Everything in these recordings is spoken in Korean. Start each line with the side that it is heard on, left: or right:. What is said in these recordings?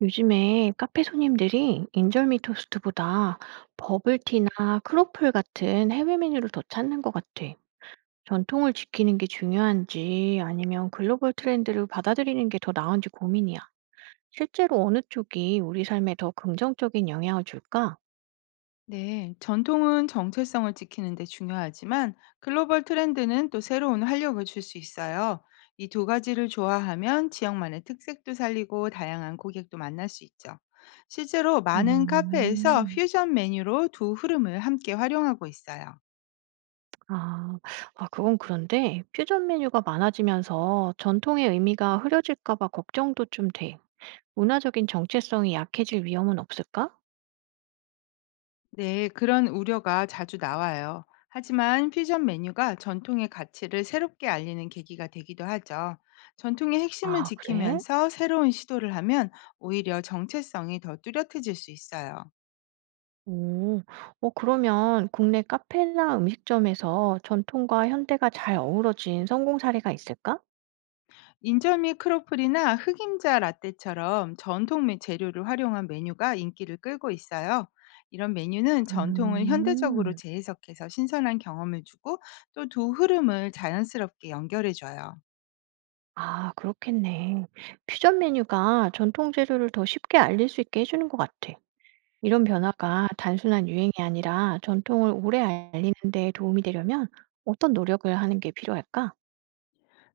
right: 요즘에 카페 손님들이 인절미 토스트보다 버블티나 크로플 같은 해외 메뉴를 더 찾는 것 같아. 전통을 지키는 게 중요한지 아니면 글로벌 트렌드를 받아들이는 게 더 나은지 고민이야. 실제로 어느 쪽이 우리 삶에 더 긍정적인 영향을 줄까?
left: 네, 전통은 정체성을 지키는 데 중요하지만 글로벌 트렌드는 또 새로운 활력을 줄 수 있어요. 이 두 가지를 조화하면 지역만의 특색도 살리고 다양한 고객도 만날 수 있죠. 실제로 많은 카페에서
right: 음,
left: 퓨전 메뉴로 두 흐름을 함께 활용하고 있어요.
right: 아, 아, 그건 그런데 퓨전 메뉴가 많아지면서 전통의 의미가 흐려질까 봐 걱정도 좀 돼. 문화적인 정체성이 약해질 위험은 없을까?
left: 네, 그런 우려가 자주 나와요. 하지만 퓨전 메뉴가 전통의 가치를 새롭게 알리는 계기가 되기도 하죠. 전통의 핵심을
right: 아, 그래?
left: 지키면서 새로운 시도를 하면 오히려 정체성이 더 뚜렷해질 수 있어요.
right: 오. 어 그러면 국내 카페나 음식점에서 전통과 현대가 잘 어우러진 성공 사례가 있을까?
left: 인절미 크로플이나 흑임자 라떼처럼 재료를 활용한 메뉴가 인기를 끌고 있어요. 이런 메뉴는 전통을 현대적으로
right: 음.
left: 재해석해서 신선한 경험을 주고 또 두 흐름을 자연스럽게 연결해줘요.
right: 아 그렇겠네. 퓨전 메뉴가 전통 재료를 더 쉽게 알릴 수 있게 해 주는 것 같아. 이런 변화가 단순한 유행이 아니라 전통을 오래 알리는 데 도움이 되려면 어떤 노력을 하는 게 필요할까?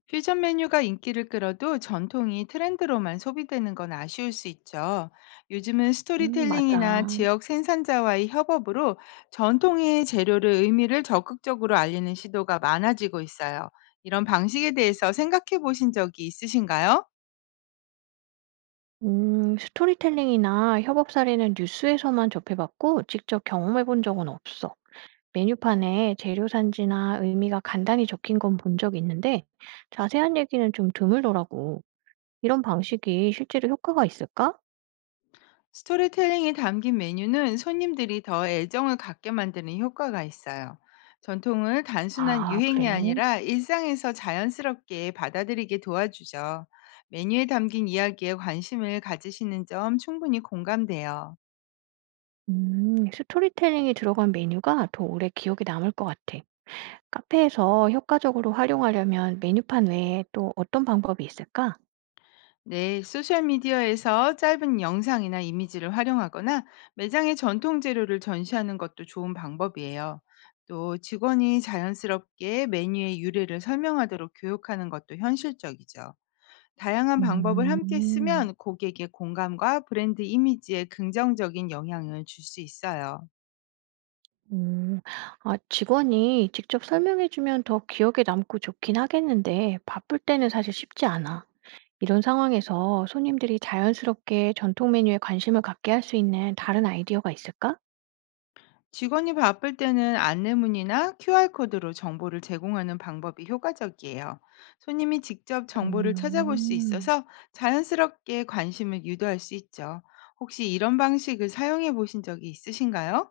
left: 퓨전 메뉴가 인기를 끌어도 전통이 트렌드로만 소비되는 건 아쉬울 수 있죠. 요즘은 스토리텔링이나
right: 맞아.
left: 지역 생산자와의 협업으로 전통의 재료를 의미를 적극적으로 알리는 시도가 많아지고 있어요. 이런 방식에 대해서 생각해 보신 적이 있으신가요?
right: 스토리텔링이나 협업 사례는 뉴스에서만 접해 봤고 직접 경험해 본 적은 없어. 메뉴판에 재료 산지나 의미가 간단히 적힌 건 본 적이 있는데 자세한 얘기는 좀 드물더라고. 이런 방식이 실제로 효과가 있을까?
left: 스토리텔링이 담긴 메뉴는 손님들이 더 애정을 갖게 만드는 효과가 있어요. 전통을 단순한
right: 아,
left: 유행이
right: 그래.
left: 아니라 일상에서 자연스럽게 받아들이게 도와주죠. 메뉴에 담긴 이야기에 관심을 가지시는 점 충분히 공감돼요.
right: 스토리텔링이 들어간 메뉴가 더 오래 기억에 남을 것 같아. 카페에서 효과적으로 활용하려면 메뉴판 외에 또 어떤 방법이 있을까?
left: 네, 소셜미디어에서 짧은 영상이나 이미지를 활용하거나 매장의 전통 재료를 전시하는 것도 좋은 방법이에요. 또 직원이 자연스럽게 메뉴의 유래를 설명하도록 교육하는 것도 현실적이죠. 다양한 방법을 함께
right: 음,
left: 쓰면 고객의 공감과 브랜드 이미지에 긍정적인 영향을 줄 수 있어요.
right: 음. 직원이 직접 설명해주면 더 기억에 남고 좋긴 하겠는데 바쁠 때는 사실 쉽지 않아. 이런 상황에서 손님들이 자연스럽게 전통 메뉴에 관심을 갖게 할 수 있는 다른 아이디어가 있을까?
left: 직원이 바쁠 때는 안내문이나 QR코드로 정보를 제공하는 방법이 효과적이에요. 손님이 직접 정보를 찾아볼 수
right: 음,
left: 있어서 자연스럽게 관심을 유도할 수 있죠. 혹시 이런 방식을 사용해 보신 적이 있으신가요?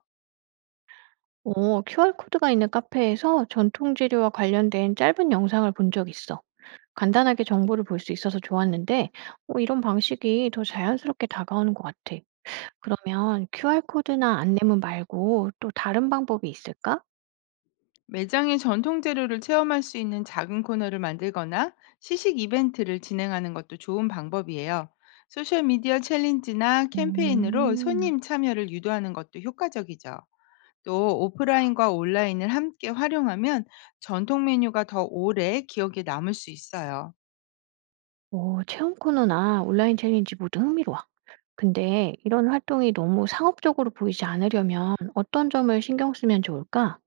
right: QR코드가 있는 카페에서 전통 재료와 관련된 짧은 영상을 본 적 있어. 간단하게 정보를 볼 수 있어서 좋았는데, 이런 방식이 더 자연스럽게 다가오는 것 같아. 그러면 QR코드나 안내문 말고 또 다른 방법이 있을까?
left: 매장의 전통 재료를 체험할 수 있는 작은 코너를 만들거나 시식 이벤트를 진행하는 것도 좋은 방법이에요. 소셜미디어 챌린지나 캠페인으로
right: 음.
left: 손님 참여를 유도하는 것도 효과적이죠. 또 오프라인과 온라인을 함께 활용하면 전통 메뉴가 더 오래 기억에 남을 수 있어요.
right: 오, 체험 코너나 온라인 챌린지 모두 흥미로워. 근데 이런 활동이 너무 상업적으로 보이지 않으려면 어떤 점을 신경 쓰면 좋을까?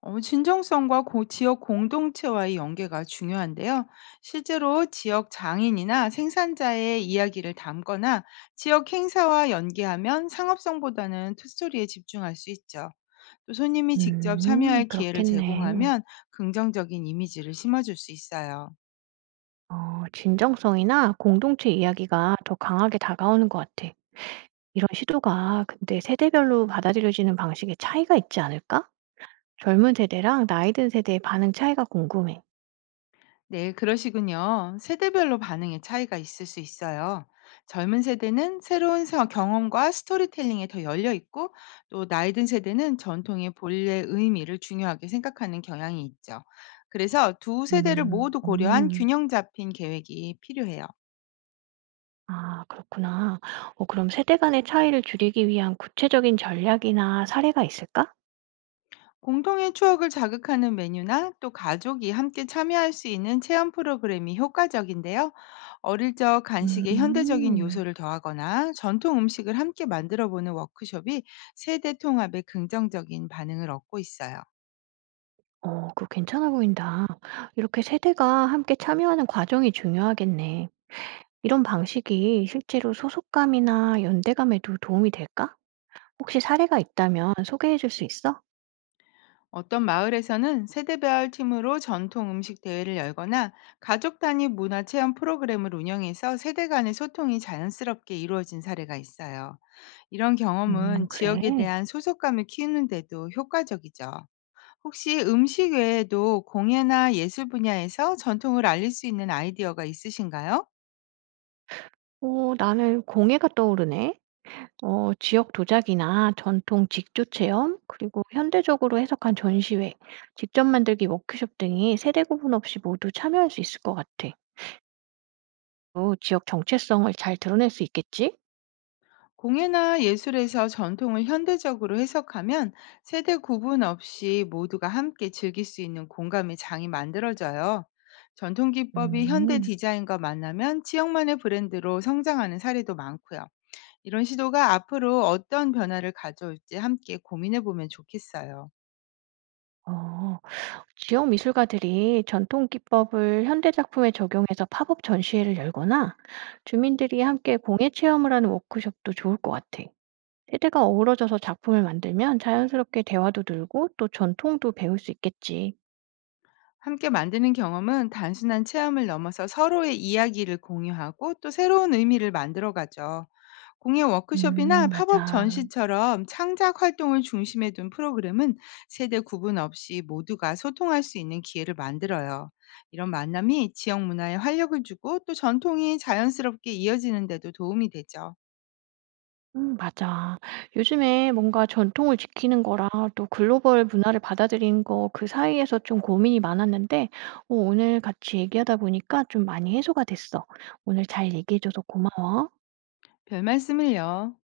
left: 진정성과 지역 공동체와의 연계가 중요한데요. 실제로 지역 장인이나 생산자의 이야기를 담거나 지역 행사와 연계하면 상업성보다는 투스토리에 집중할 수 있죠. 또 손님이 직접 참여할 기회를
right: 그렇겠네.
left: 제공하면 긍정적인 이미지를 심어줄 수 있어요.
right: 진정성이나 공동체 이야기가 더 강하게 다가오는 것 같아. 이런 시도가 근데 세대별로 받아들여지는 방식에 차이가 있지 않을까? 젊은 세대랑 나이 든 세대의 반응 차이가 궁금해.
left: 네, 그러시군요. 세대별로 반응의 차이가 있을 수 있어요. 젊은 세대는 새로운 경험과 스토리텔링에 더 열려 있고, 또 나이 든 세대는 전통의 본래 의미를 중요하게 생각하는 경향이 있죠. 그래서 두 세대를
right: 음,
left: 모두 고려한
right: 음.
left: 균형 잡힌 계획이 필요해요.
right: 아, 그렇구나. 그럼 세대 간의 차이를 줄이기 위한 구체적인 전략이나 사례가 있을까?
left: 공통의 추억을 자극하는 메뉴나 또 가족이 함께 참여할 수 있는 체험 프로그램이 효과적인데요. 어릴 적 간식에 현대적인
right: 음,
left: 요소를 더하거나 전통 음식을 함께 만들어 보는 워크숍이 세대 통합에 긍정적인 반응을 얻고 있어요.
right: 그거 괜찮아 보인다. 이렇게 세대가 함께 참여하는 과정이 중요하겠네. 이런 방식이 실제로 소속감이나 연대감에도 도움이 될까? 혹시 사례가 있다면 소개해 줄 수 있어?
left: 어떤 마을에서는 세대별 팀으로 전통 음식 대회를 열거나 가족 단위 문화 체험 프로그램을 운영해서 세대 간의 소통이 자연스럽게 이루어진 사례가 있어요. 이런 경험은
right: 그래.
left: 지역에 대한 소속감을 키우는데도 효과적이죠. 혹시 음식 외에도 공예나 예술 분야에서 전통을 알릴 수 있는 아이디어가 있으신가요?
right: 나는 공예가 떠오르네. 지역 도자기나 전통 직조 체험, 그리고 현대적으로 해석한 전시회, 직접 만들기 워크숍 등이 세대 구분 없이 모두 참여할 수 있을 것 같아. 또 지역 정체성을 잘 드러낼 수 있겠지?
left: 공예나 예술에서 전통을 현대적으로 해석하면 세대 구분 없이 모두가 함께 즐길 수 있는 공감의 장이 만들어져요. 전통 기법이 현대
right: 음,
left: 디자인과 만나면 지역만의 브랜드로 성장하는 사례도 많고요. 이런 시도가 앞으로 어떤 변화를 가져올지 함께 고민해 보면 좋겠어요.
right: 어, 지역 미술가들이 전통 기법을 현대 작품에 적용해서 팝업 전시회를 열거나 주민들이 함께 공예 체험을 하는 워크숍도 좋을 것 같아. 세대가 어우러져서 작품을 만들면 자연스럽게 대화도 늘고 또 전통도 배울 수 있겠지.
left: 함께 만드는 경험은 단순한 체험을 넘어서 서로의 이야기를 공유하고 또 새로운 의미를 만들어 가죠. 공예 워크숍이나 팝업
right: 맞아.
left: 전시처럼 창작 활동을 중심에 둔 프로그램은 세대 구분 없이 모두가 소통할 수 있는 기회를 만들어요. 이런 만남이 지역 문화에 활력을 주고 또 전통이 자연스럽게 이어지는 데도 도움이 되죠.
right: 맞아. 요즘에 뭔가 전통을 지키는 거랑 또 글로벌 문화를 받아들이는 거 그 사이에서 좀 고민이 많았는데 어 오늘 같이 얘기하다 보니까 좀 많이 해소가 됐어. 오늘 잘 얘기해 줘서 고마워.
left: 별 말씀을요.